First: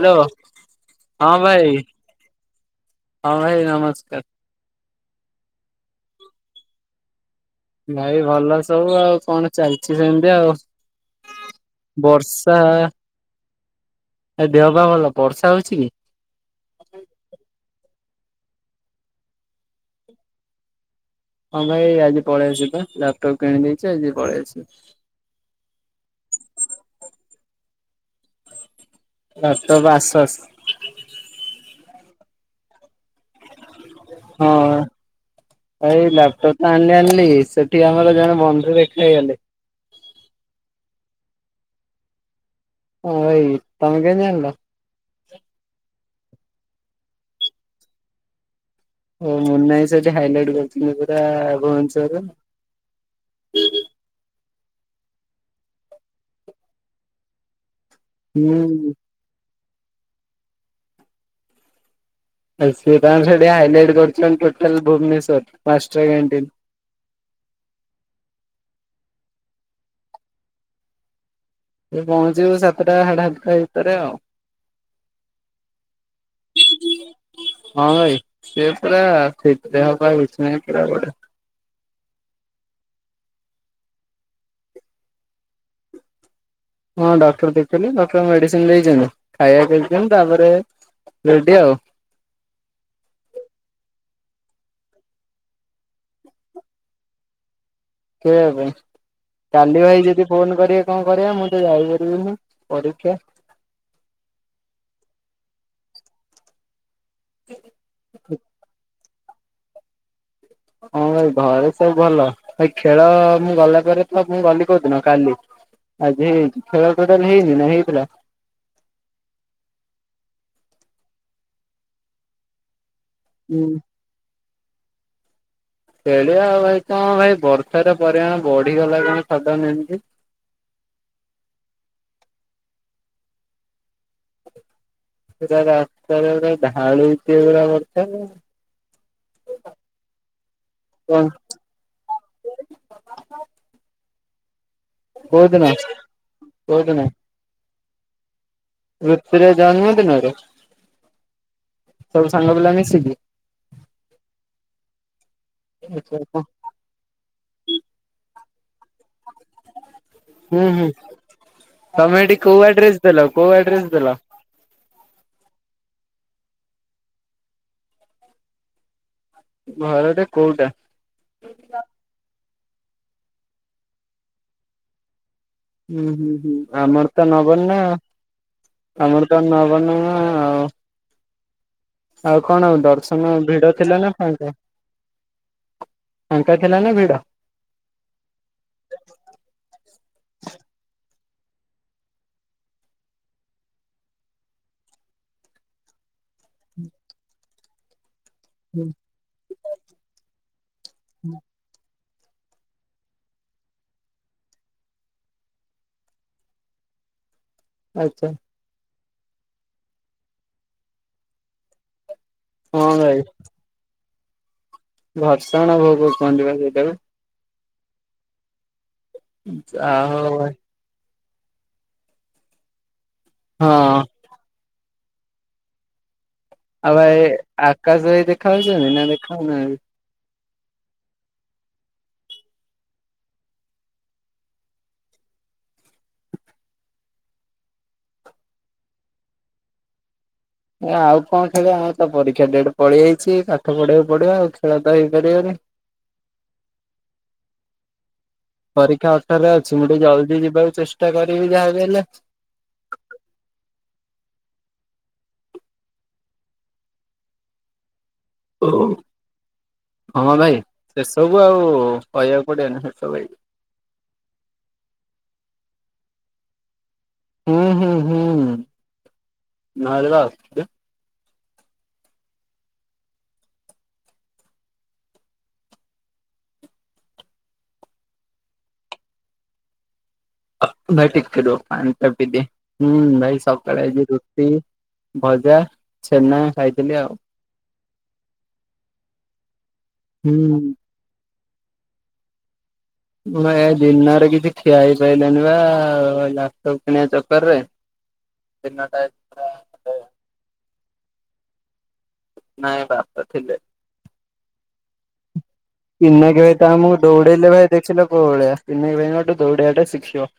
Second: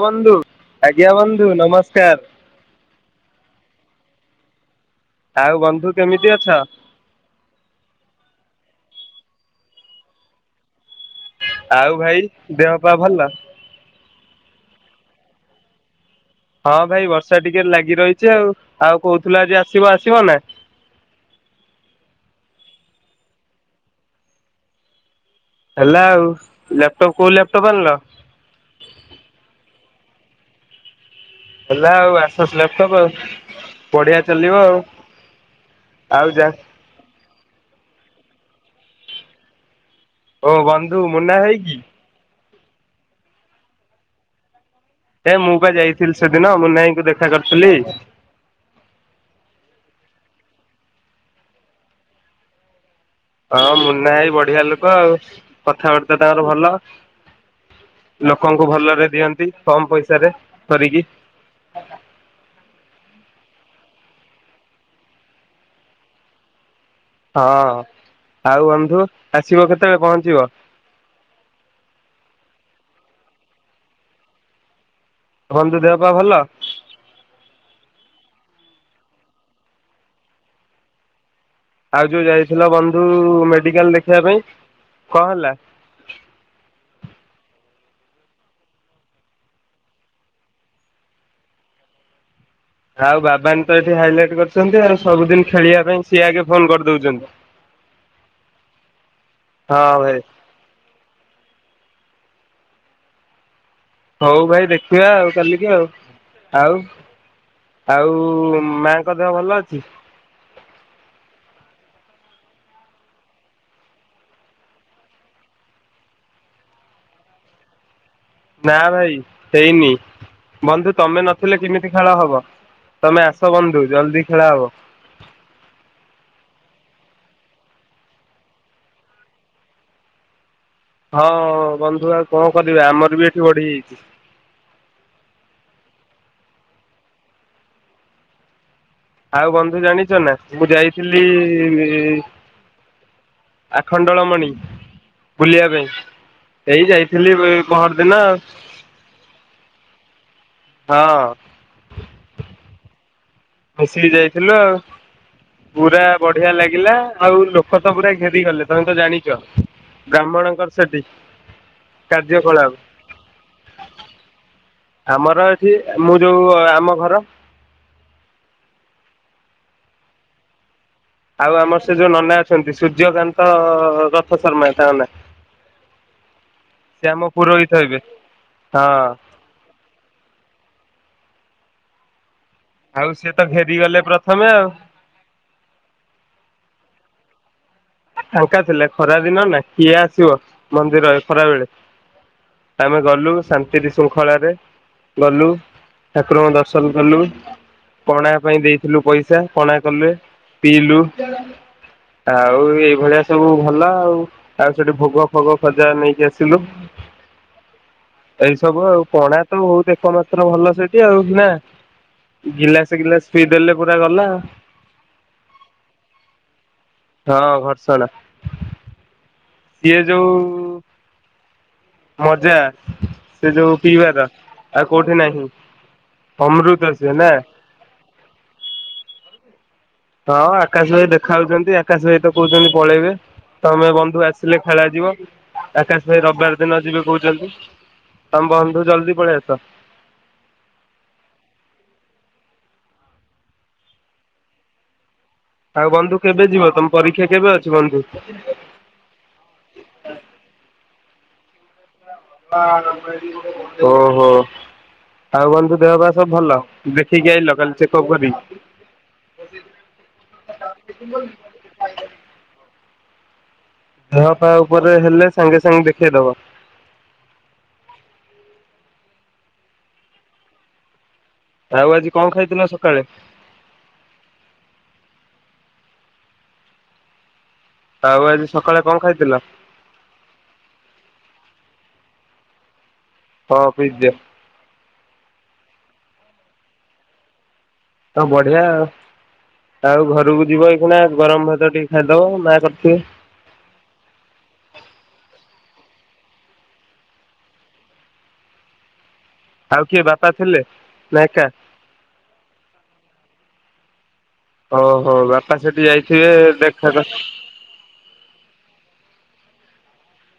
ଜ୍ ବନ୍ଧୁ ଆଜ୍ଞା ହଁ ବନ୍ଧୁ ଭାଇ ନମସ୍କାର। ହଁ ଭାଇ ନମସ୍କାର। ଆଉ ବନ୍ଧୁ କେମିତି ଅଛ? ଭାଇ ଭଲ ସବୁ ଆଉ କଣ ଚାଲିଛି ସେମିତି ଆଉ। ଆଉ ଭାଇ ବର୍ଷା ଦେହ ପା ଭଲ। ଏ ଦେହ ପା ଭଲ ବର୍ଷା ହଉଛି କି? ହଁ ଭାଇ ବର୍ଷା ଟିକେ ଲାଗି ରହିଛି ଆଉ ଆଉ କହୁଥିଲ ଆଜି ଆସିବ ଆସିବ ନା। ହଁ ଭାଇ ଆଜି ପଳେଇ ଆସିବି ବା ଲାପଟପ୍ କିଣିଦେଇଛି ଆଜି ପଳେଇ ଆସିବି। ହେଲା ଆଉ ଲ୍ୟାପଟପ୍ କୋଉ ଲ୍ୟାପଟପ୍ ଆଣିଲ। Laptop Asus. ହେଲା ଆଉ ଆସସ୍ ଲାପଟପ୍ ଆଉ। ବଢିଆ ହଁ ଚାଲିବ ଆଉ ଆଉ ଯା ଆଣଲି ଆଣଲି ସେଠି ଆମର ଜଣେ ବନ୍ଧୁ ଦେଖା ହେଇଗଲେ। ଓ ବନ୍ଧୁ ମୁନା ଭାଇ କି? ହଁ ଭାଇ ତମେ କେମିତି ଜାଣଲ। ଏ ମୁଁ ବା ଯାଇଥିଲି ସେଦିନ ମୁନା ଆଇ ଙ୍କୁ ଦେଖା କରିଥିଲି। ଓ ମୁନାଆଇ ସେଠି ହାଇଲାଇଟ କରିୁଥିଲେ ପୁରା ଭୁବନେଶ୍ଵର ରେ। ହଁ ମୁନା ଆଇ ବଢିଆ ଲୋକ ଆଉ କଥାବାର୍ତ୍ତା ତାଙ୍କର ଭଲ। ଲୋକଙ୍କୁ ହୁଁ। ଭଲରେ ଦିଅନ୍ତି କମ ପଇସାରେ କରିକି। ଆ ସେ ତାଙ୍କ ସେଠି ହାଇଲାଇଟ କରୁଚ ଟୋଟାଲ ଭୁବନେଶ୍ୱର ମାଷ୍ଟର କ୍ୟାଣ୍ଟିନ୍। ହଁ ଆଉ ବନ୍ଧୁ ଆସିବ କେତେବେଳେ ପହଞ୍ଚିବ। ଏ ପହଞ୍ଚିବି ସାତଟା ସାଢେ ସାତଟା ଭିତରେ ଆଉ। ବନ୍ଧୁ ଦେହ ପା ଭଲ। ହଁ ଭାଇ ସିଏ ପୁରା ସେଥି ଦେହ ପା କିଛି ନାଇଁ ପୁରା ଭଲ। ଆଉ ଯୋଉ ଯାଇଥିଲ ବନ୍ଧୁ ମେଡ଼ିକାଲ ଦେଖେବା ପାଇଁ କଂ ହେଲା। ହଁ ଡକ୍ଟର ଦେଖିଲି ଡକ୍ଟର ମେଡିସିନ ଦେଇଚନ୍ତି ଖାଇବାକୁ ଦେଚନ୍ତି ତାପରେ ରେଡି ଆଉ। ଆଉ ବାବାନ ତ ଏଠି ହାଇଲାଇଟ କରୁଚନ୍ତି ଆଉ ସବୁଦିନ ଖେଳିବା ପାଇଁ ସିଏ ଆଗେ ଫୋନ କରିଦଉଛନ୍ତି। [inaudible] ଖେଳିବା ପାଇଁ କାଲି ଭାଇ ଯଦି ଫୋନ କରିବେ କଣ କରିବା ମୁଁ ତ ଯାଇପାରିବିନି ପରୀକ୍ଷା। ହଉ ଭାଇ ଦେଖିବା ଆଉ କାଲିକି ଆଉ ଆଉ ଆଉ ମା ଙ୍କ ଦେହ ଭଲ ଅଛି। ହଁ ଭାଇ ଘରେ ସବୁ ଭଲ ଭାଇ ଖେଳ ମୁଁ ଗଲା ପରେ ତ ମୁଁ ଗଲି କୋଉଦିନ କାଲି। ଆଜି ଖେଳ ଟୋଟାଲ ହେଇନି ନା ହେଇଥିଲା। ନା ଭାଇ ହେଇନି ବନ୍ଧୁ ତମେ ନଥିଲେ କିମିତି ଖେଳ ହବ? ତମେ ଆସ ହୁଁ ବନ୍ଧୁ ଜଲଦି ଖେଳା ହବ। ଖେଳିବା ଆଉ ଭାଇ ତ ଭାଇ ବର୍ଷାର ପରିମାଣ ବଢିଗଲା କଣ ସଡନ୍ ଏମିତି। ହଁ ବନ୍ଧୁ ଆଉ କଣ କରିବା ଆମର ବି ଏଠି ବଢିଯାଇଛି। ପୁରା ରାସ୍ତାରେ ପୁରା ଢାଳୁଚି ପୁରା ବର୍ଷା। ଆଉ ବନ୍ଧୁ ଜାଣିଚ ନା ମୁଁ କଣ ଯାଇଥିଲି ଇ ଆଖଣ୍ଡଳମଣି କୋଉଦିନ ବୁଲିବା ପାଇଁ ଏଇ କୋଉଦିନ ଯାଇଥିଲି ବି ପହର ଦିନ ଆଉ। ତୃପ୍ତିର ଜନ୍ମଦିନରେ। ହଁ। ସବୁ ସାଙ୍ଗ ପିଲା ମିସିକି। ମିଶିକି ଯାଇଥିଲୁ ଆଉ ପୁରା ବଢିଆ ଲାଗି ଲା ଆଉ ଲୋକ ତ ପୁରା ଘେରିଗଲେ ତମେ ତ ଜାଣିଚ। ହୁଁ ବ୍ରାହ୍ମଣଙ୍କର ହୁଁ ସେଠି ତମେ ଏଠି କୋଉ କାର୍ଯ୍ୟକଳାପ। ଆଡ୍ରେସ ଦେଲ କଉ ଆଡ୍ରେସ୍ ଦେଲ? ଆମର ଏଠି ମୁଁ ଯଉ ଆମ ଘର ଘରଟେ କଉଟା? ଆଉ ଆମର ସେ ଯଉ ନନା ଅଛନ୍ତି ସୂର୍ଯ୍ୟକାନ୍ତ ରଥ ଶର୍ମା ତାଙ୍କ ନା। ହୁଁ -ହୁଁ -ହୁଁ ଆମର ତ ପୁରୋହିତ ନବନି ଆଉ ହେବେ ହଁ ଆମର ତ ନବାର ନାହିଁ ଆଉ। ଆଉ କଣ ଆଉ ସିଏ ଦର୍ଶନ ତ ଭିଡ ଘେରିଗଲେ ଥିଲା ନା ପ୍ରଥମେ ଫାଙ୍କା? ଆଉ ଫାଙ୍କା ଥିଲା ନା ଭିଡ? ଫାଙ୍କା ଥିଲା ଖରାଦିନ ନା କିଏ ଆସିବ ମନ୍ଦିର ଏ ଖରା ବେଳେ। ଆମେ ଗଲୁ ଶାନ୍ତି ଶୃଙ୍ଖଳାରେ ଗଲୁ ଠାକୁରଙ୍କୁ ଦର୍ଶନ କଲୁ ପଣା ପାଇଁ ଦେଇଥିଲୁ ପଇସା। ଜା ପଣା କଲେ ପିଇଲୁ ଆଉ ଏ ଭଳିଆ ସବୁ ଭଲ ଆଉ -ଆଉ ସେଠୁ ଭୋଗ ଫୋଗ ଖଜା ନେଇକି ଆସିଲୁ। ଆଚା। ଏଇ ସବୁ ଆଉ ପଣା ତ ବହୁତ୍ ଏକମାତ୍ର ଭଲ ସେଠି ଆଉ ନା। ହଁ ଗିଲାସେ ଭାଇ ଗିଲାସେ ପିଇ ଦେଲେ ପୁରା ଗଲା। ଘର୍ଷଣ ଭୋଗ କୁହନ୍ତିି ବା ସେଇଟାକୁ। ହଁ ଘର୍ଷଣ। ସିଏ ଯୋଉ ଯାହଉ ଭାଇ। ମଜା ସେ ଯଉ ଆଉ ପିଇବାର ଆଉ କଉଠି ନାହିଁ। ଅମୃତ ଆଉ ସିଏ ଭାଇ ନା। ଆକାଶ ଭାଇ ଦେଖାଉଛନ୍ତି ନା ଦେଖାହଉ ନାହାଁନ୍ତି? ହଁ ଆକାଶ ଭାଇ ଦେଖା ହଉଚନ୍ତି। ଆକାଶ ଭାଇ ତ କହୁଚନ୍ତି ତ ପଳେଇବେ। ତମେ ବନ୍ଧୁ ଆସିଲେ ଖେଳାଯିବ ଆକାଶ ଭାଇ ରବିବାରେ ଦିନ ଯିବେ କହୁଚନ୍ତି। ତମେ ବନ୍ଧୁ ଜଲ୍ଦି ପଳେଇ ଆସ। ଏ ଆଉ କଣ ଖେଳିବା ଆମର ତ ପରୀକ୍ଷା ଡେଟ୍ ପଳେଇ ଆଇଚି ପାଠ ପଢିବାକୁ ପଡିବ ଆଉ ଖେଳ ତ ହେଇପାରିବନି। ଆଉ ବନ୍ଧୁ କେବେ ଯିବ ତମ ପରୀକ୍ଷା କେବେ ଅଛି ବନ୍ଧୁ? ପରୀକ୍ଷା ଅଠରରେ ଅଛି। ମୁଁ ଟିକେ ଜଲ୍ଦି ଯିବାକୁ ଚେଷ୍ଟା କରିବି ଯାହାବି ହେଲେ। ଓ ହୋ। ଆଉ ବନ୍ଧୁ ଦେହ ପା ସବୁ ଭଲ। ଦେଖିକି ଆଇଲ କାଲି ଚେକଅପ୍ କରି? ଓ ହଁ ଭାଇ ସେସବୁ ଆଉ କହିବାକୁ ପଡ଼ିବନି। ସେସବୁ ହେଇଚି। ଦେହ ପା ଉପରେ ହେଲେ ସାଙ୍ଗେ ସାଙ୍ଗେ ଦେଖେଇଦବ। ହୁଁ -ହୁଁ- ହୁଁ ନହଲେ ପା ଅସୁବିଧା। ଆଉ ଆଜି କଣ ଖାଇଥିଲ ସକାଳେ? ଆଉ ଆଜି ସକାଳେ କଣ ଖାଇଥିଲ? ଭାଇ ଟିକେ ରୁହ ପାଣି ଟା ପି ଦିଏ ହୁଁ ଭାଇ ହଁ ସକାଳେ ଆଜି ପିଜା ରୁଟ୍ ରୁଟି, ଭଜା, ଛେନା ଖାଇଥିଲି ଆଉ। ତ ବଢିଆ ଆଉ- ଆଉ ହୁଁ। ଘରକୁ ଯିବ ଏଇ ଖଣା ଗରମ ଭାତ ଟିକେ ଖାଇଦବ ମା କରିଥିବେ। ନା ଏ ଦିନରେ କିଛି ଖିଆ ହେଇ ପାରିଲାନି ବା ଲାପଟପ୍ କିଣିବା ଚକର୍ ରେ। ଦିନଟା ଆଉ କିଏ ବାପା ଥିଲେ ନା ଏକା? ନାଇଁ ବାପା ଥିଲେ। ଓ ହୋ ବା ପିନାକ୍ ଭାଇ ତା [unintelligible] ଦୌଡେଇଲେ ଭାଇ ଦେଖିଲ କଉ ଭଳିଆ ପିନାକ୍ ଭାଇଙ୍କଠୁ ଦୌଡିବାଟା ଶିଖିବ।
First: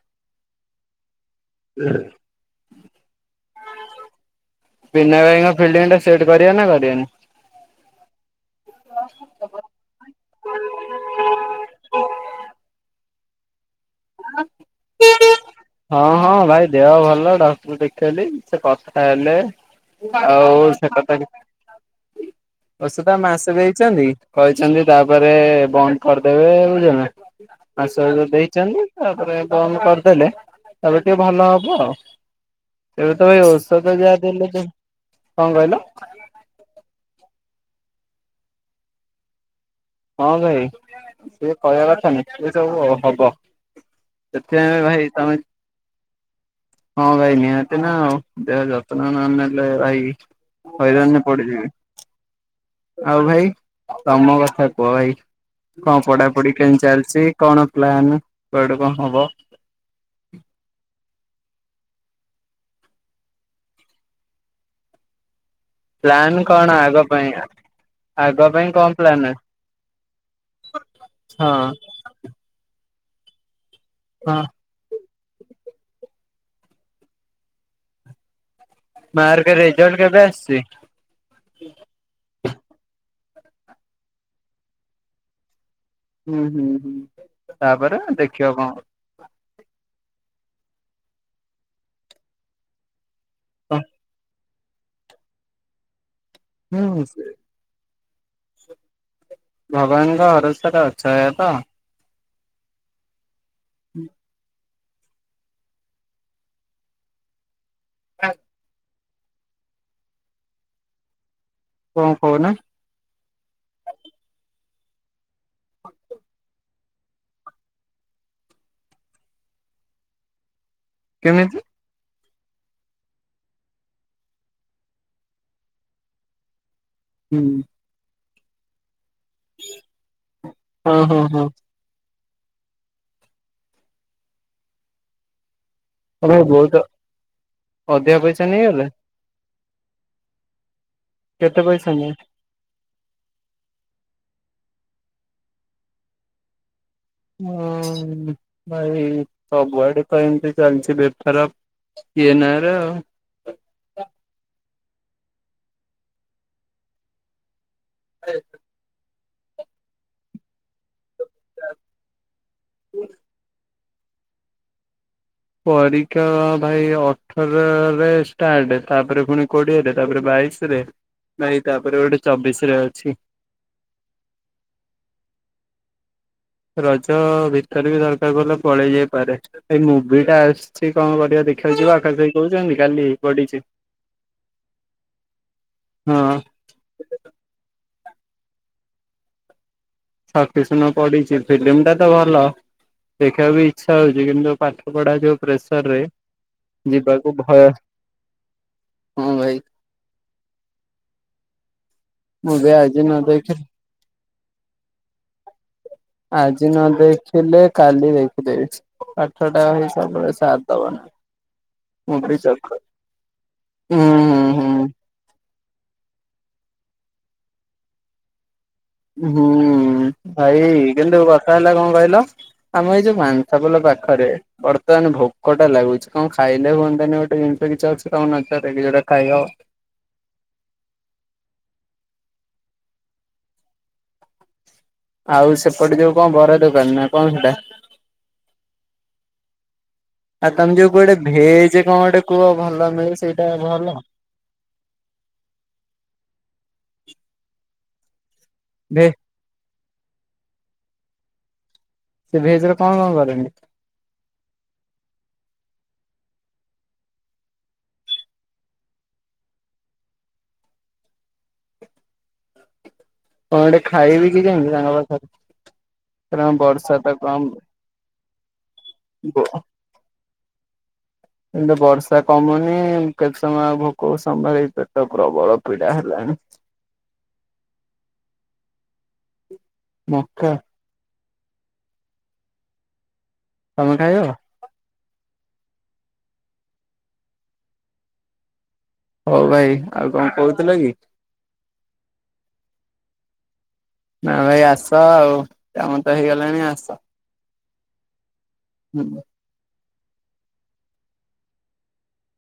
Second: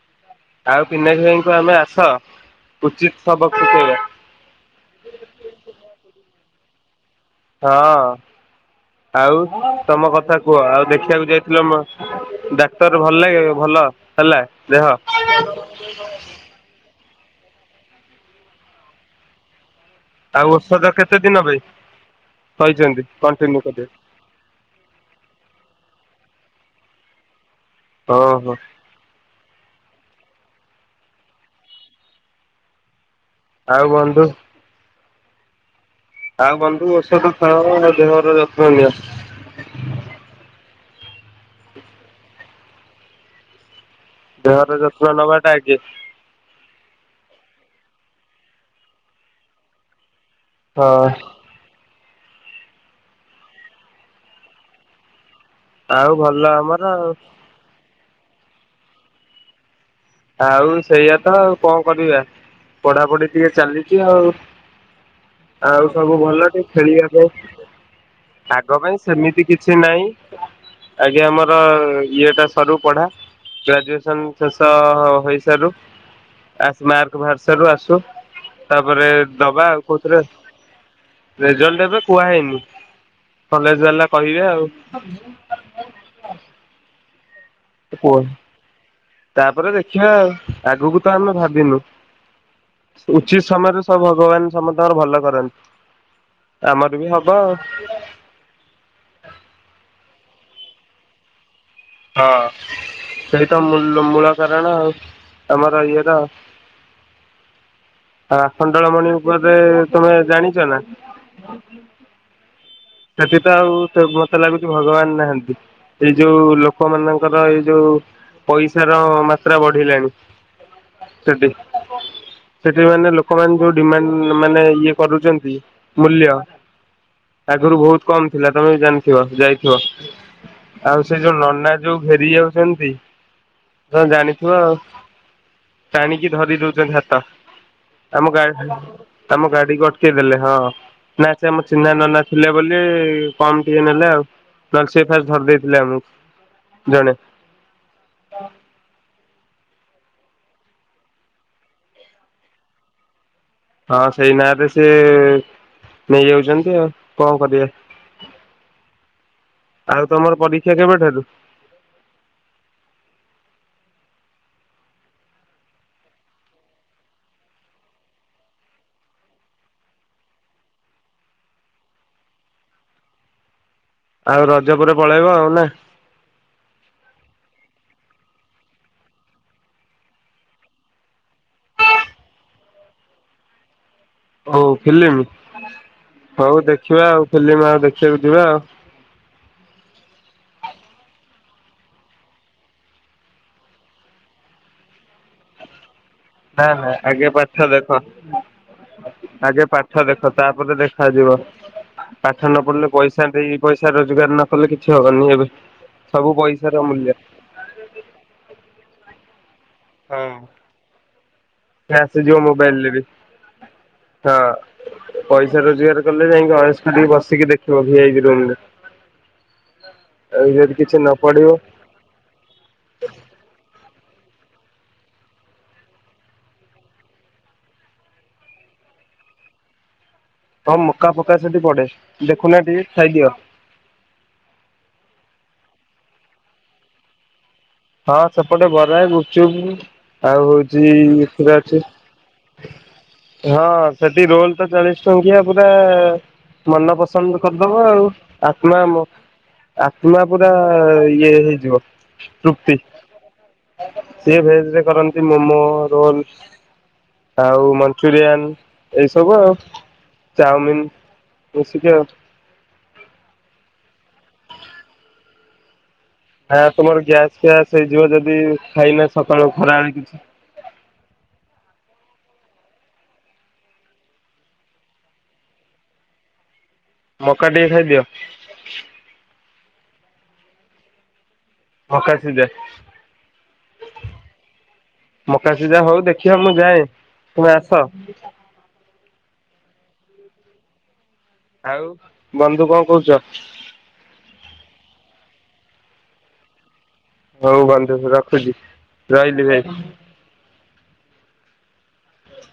ଆଉ ପନାକ୍ ଭାଇଙ୍କୁ ଆମେ ଆସ ଉଚିତ୍ ସବକ୍ ଶିଖେଇବା। ପିନା ଭାଇଙ୍କ ଫିଲଡିଙ୍ଗ୍ ଟା ସେଟ୍ କରିବା ନା କରିବାନି? ହଁ, ଆଉ ତମ କଥା କୁହ ଆଉ ଦେଖିବାକୁ ଯାଇଥିଲ ମ ଡାକ୍ତର ଭଲ ଲାଗେ ଭଲ ହେଲା ଦେହ। ହଁ-ହଁ, ଭାଇ ଦେହ ଭଲ ଡକ୍ଟର ଦେଖେଇଲି ସେ କଥା ହେଲେ। ଆଉ ଔଷଧ ସେ କଥା କେତେ ଦିନ ପାଇଁ ହେଇକି କହିଛନ୍ତି ଔଷଧ ମାସେ କଣ୍ଟିନ୍ୟୁ କରିବେ ଦେଇଛନ୍ତି। କହିଛନ୍ତି ତାପରେ ବନ୍ଦ କରିଦେବେ ବୁଝିଲ ନା ମାସେ ତ ଓହୋ ଦେଇଛନ୍ତି। ତାପରେ ବନ୍ଦ କରିଦେଲେ ତାପରେ ଟିକେ ଭଲ ହବ ଆଉ। ଏବେ ତ ଭାଇ ଆଉ ଔଷଧ ଯା ବନ୍ଧୁ ଦେଲେ ଦେଲେ, କଣ କହିଲ? ଆଉ ବନ୍ଧୁ ଔଷଧ ଖାଅ ଆଉ ଦେହର ଯତ୍ନ ନିଅ। ହଁ ଭାଇ ସିଏ କହିବା କଥା ନୁହେଁ ଏ ସବୁ ହବ। ଦେହର ସେଥିପାଇଁ ଯତ୍ନ ଭାଇ ତମେ ନବାଟା ଆଗେ ହଁ ଭାଇ ନିହାତି ନା ଆଉ, ଦେହ ଯତ୍ନ ନ ନେଲେ ଭାଇ ହଁ ହଇରାଣରେ ପଡିଯିବି। ଆଉ ଭାଇ, ତମ କଥା କୁହ ଭାଇ, କଣ ଆଉ ଭଲ ପଢାପଢି ଆମର କେମତି ଆଉ ଚାଲିଛି? କଣ ପ୍ଲାନ କୁଆଡୁ କଣ ହବ? ଆଉ ସେଇଆ ତ ଆଉ କଣ କରିବା ପଢାପଢି ଟିକେ ଚାଲିଛି ଆଉ। ଆଉ ସବୁ ପ୍ଲାନ୍ ଭଲ କଣ ଟିକେ ଆଗ ଖେଳିବା ପାଇଁ ଆଗ କଣ ପାଇଁ ପ୍ଲାନ୍ ଅଛି ସେମିତି କିଛି ନାହିଁ। ଆଜ୍ଞା ହଁ ଆମର ଇଏଟା ସରୁ ପଢା ଗ୍ରାଜୁଏସନ ହଁ ଶେଷ ହଁ ହୋଇସାରୁ କ୍ଲାସ୍ ମାର୍କ ବାହାର୍ ସାରୁ ଆସୁ। ତାପରେ ମାର୍କ ଦବା ଆଉ ରେଜଲ୍ଟ କେବେ କୋଉଥିରେ। ଆସିଛି? ରେଜଲ୍ଟ ଏବେ କୁହା ହେଇନି କଲେଜ ବାଲା କହିବେ ଆଉ। ହୁଁ-ହୁଁ-ହୁଁ, ତାପରେ କୁହ ଦେଖିବ କଣ। ତାପରେ ଦେଖିବା ଆଉ, ଆଗକୁ ତ ଆମେ ଭାବିନୁ। ଉଚିତ୍ ସମୟରେ ସବୁ ଭଗବାନ ସମସ୍ତଙ୍କର ଭଲ କରନ୍ତି, ଆମର ହୁଁ ବି ହବ। ଭଗବାନଙ୍କ ଭରସାରେ ଅଛ, ଏଇଆ ତ? ହଁ, ସେଇତ ମୂଲ୍ ମୂଳ କାରଣ ଆଉ ଆମର ଇଏ ର। ଆ ଆଖଣ୍ଡଳମଣି ଉପରେ ତମେ ଜାଣିଛ ନା? କଣ କହୁନା? ସେଠ ତ ଆଉ ସେ ମତେ ଲାଗୁଛି ଭଗବାନ ନାହାନ୍ତି। ଏଇ ଯୋଉ ଲୋକମାନଙ୍କର ଏଇ ଯୋଉ ପଇସର ମାତ୍ରା ବଢିଲାଣି, ସେଠି। କେମିତି? ସେଠି ମାନେ ଲୋକମାନେ ଯୋଉ ଡିମାଣ୍ଡ ମାନେ ଇଏ କରୁଛନ୍ତି ମୂଲ୍ୟ। ହୁଁ ଆଗରୁ ବହୁତ କମ୍ ଥିଲା ତମେ ବି ଜାଣିଥିବ ଯାଇଥିବ, ହଁ ଆଉ ସେ ହଁ ଯୋଉ ହଁ ନନା ଯୋଉ ଘେରି ଯାଉଛନ୍ତି ତମେ ଜାଣିଥିବ ଆଉ। ଟାଣିକି ତମେ ଧରି ବହୁତ ଦଉଛନ୍ତି ହାତ, ଅଧିକା ଆମ ପଇସା ଗାଡି ନେଇଗଲେ ଆମ ଗାଡିକୁ ଅଟକେଇ ଦେଲେ ହଁ, ନା ସେ କେତେ ଆମ ପଇସା ଚିହ୍ନା ନେଇ ନନା ଥିଲେ ବୋଲି କମ୍ ଟିକେ ନେଲେ ଆଉ, ନହେଲେ ସେ ଫାଷ୍ଟ ଧରିଦେଇଥିଲେ ଆମକୁ ଜଣେ। ହୁଁଉଁଉ ଭାଇ ସବୁଆଡେ ତ ଏମିତି ଚାଲିଛି ବେପାର। ଇଏ ନାଆଁରେ ଆଉ। ହଁ ସେଇ ନାଆଁରେ ସେ ନେଇଯାଉଛନ୍ତି ଆଉ, କଣ କରିବା? ହୁ [unintelligible] ଆଉ ତମର ପରୀକ୍ଷା କେବେ ଠାରୁ? ହୁଁ [inaudible] ପରୀକ୍ଷା ଭାଇ ଅଠରରେ ଷ୍ଟାର୍ଟ ତାପରେ ପୁଣି କୋଡ଼ିଏରେ ତାପରେ ବାଇଶ୍ ଶିରେ ଭାଇ ତାପରେ ଗୋଟେ ଚବିଶରେ ଅଛି। ଆଉ ରଜ ପରେ ପଳେଇବ ଆଉ ନା। ରଜ ଭିତରେ ବି ଦରକାର ପଲେ ପଳେଇ ଯାଇପାରେ। ଏଇ ମୁଭି ଟା ଆସିଚି କଣ କରିବା ଦେଖାଯିବ ଆକାଶ ଭାଇ କହୁଛନ୍ତି କାଲି ପଡିଚି। ହୋଉ ଫିଲିମି ହଁ ହଉ ଦେଖିବା ଆଉ ଫିଲିମି ଆଉ ଦେଖିବାକୁ ଯିବା ଆଉ। ଛକିଶୁନ ପଡିଛି ଫିଲ୍ମ ଟା ତ ଭଲ। ଦେଖିଆକୁ ବି ଇଚ୍ଛା ହଉଛି କିନ୍ତୁ ପାଠ ପଢା ଯୋଉ ପ୍ରେସର ରେ। ନା ନା ଯିବାକୁ ଆଗେ ଭୟ ପାଠ ଦେଖ ହଁ ଭାଇ ଆଗେ ପା ଠ ଦେଖ ତାପରେ ଦେଖାଯିବ। ପାଠ ମୁଁ ନ ବି ପଢିଲେ ଆଜି ନ ପଇସା ଦେଇ ଦେଖିଲି ପଇସା ରୋଜଗାର ନ କଲେ କିଛି ହବନି ଏବେ। ସବୁ ପଇସାର ମୂଲ୍ୟ। ଥିଲେ କାଲି ଯାଇ କି ଦେବି ପାଠଟା ହେଇ ସବୁବେଳେ ସାରଦବା। ଏଟା ଆସିଯିବ ମୋବାଇଲରେ ବି ହୁଁ ହୁଁ ହଁ। ପଇସା ରୋଜଗାର କଲେ ଯାଇଁ ଅଏସ୍ କରିକି ବସିକି ଦେଖିବ ଭିଆଇପି ରୁମ ରେ। ହୁଁ ଭାଇ କିଛି ନ କିନ୍ତୁ ପଡିବ କଥା ହେଲା ଙ୍କ କହିଲ ଆମ ଏଇ ଯୋଉ ମାନ୍ସା ପୋଲ ପାଖରେ। ବର୍ତ୍ତମାନ ଭୋକଟା ଲାଗୁଛି କଣ ଖାଇଲେ ହୁଅନ୍ତାନି ଗୋଟେ ଜିନିଷ କିଛି ଅଛି ତମ ନଜରରେ କି ଯୋଉଟା ଖାଇହବ। ହଁ ମକା ଫକା ସେଠି ପଡେ ଦେଖୁନା ଟିକେ ଖାଇଦିଅ। ଆଉ ସେପଟେ ଯୋଉ କଂ ବରା ଦୋକାନ ନା କଣ ସେଟା? ହଁ ସେପଟେ ବରା ଗୁପଚୁପ ଆଉ ତମେ ହୋଉଚି ଯୋଉ କୁଆଡେ ଏଥୁରା ଭେଜ ଅଛି କଣ ଗୋଟେ କୁହ ଭଲ ମିଳେ ସେଇଟା ହଁ ଭଲ? ସେଠି ସେଠି ରୋଲ ତ ଚାଳିସି ଟଙ୍କିଆ ପୁରା ମନ ପସନ୍ଦ କରିଦବ ଆଉ। ଆତ୍ମା ମୋ ଭେ ଆତ୍ମା ପୁରା ଇଏ ହେଇଯିବ। ସେ ଭେଜ ରେ କଣ କଣ କରେ? ସେ ଭେଜ ରେ କରନ୍ତି ମୋମୋ ରୋଲ ଆଉ ମଞ୍ଚୁରିଆନ ଏଇ ସବୁ ଆଉ। ଚାଉମିିନ ବେସିକ୍ ଆଉ। କଣ ଗୋଟେ ଖାଇବି କି ଯାଇଙ୍କି ତାଙ୍କ ପାଖରେ? କାରଣ ହାଁ ବର୍ଷା ତମର ତ ଗ୍ୟାସ କମ ଫ୍ୟାସ୍ ହେଇଯିବ ଯଦି ଖାଇନା ବ ସକାଳୁ ଖରାବେଳେ କିଛି। କିନ୍ତୁ ବର୍ଷା କମୁନି ମୁଁ କେତେ ସମୟ ଆଉ ଭୋକକୁ ସମ୍ଭାଳିବି ପେଟ ପ୍ରବଳ ପୀଡା ହେଲାଣି। ମକା ଟିକେ ଖାଇଦିଅ। ମକା। ମକା ସିଜା। ତମେ ଖାଇବ? ମକା ସିଜା ହଉ ଦେଖିଆ ମୁଁ ଯାଏ ତୁମେ ଆସ। ହୋଉ ଭାଇ ଆଉ କଂ କହୁଥିଲ କି? ଆଉ ବନ୍ଧୁ କଂ କହୁଚ? ନା ଭାଇ ଆସ ଆଉ କାମ ତ ହେଇଗଲାଣି ଆସ। ହୋଉ ବନ୍ଧୁ ରଖୁଚି ହୁଁ। ରହିଲି ଭାଇ।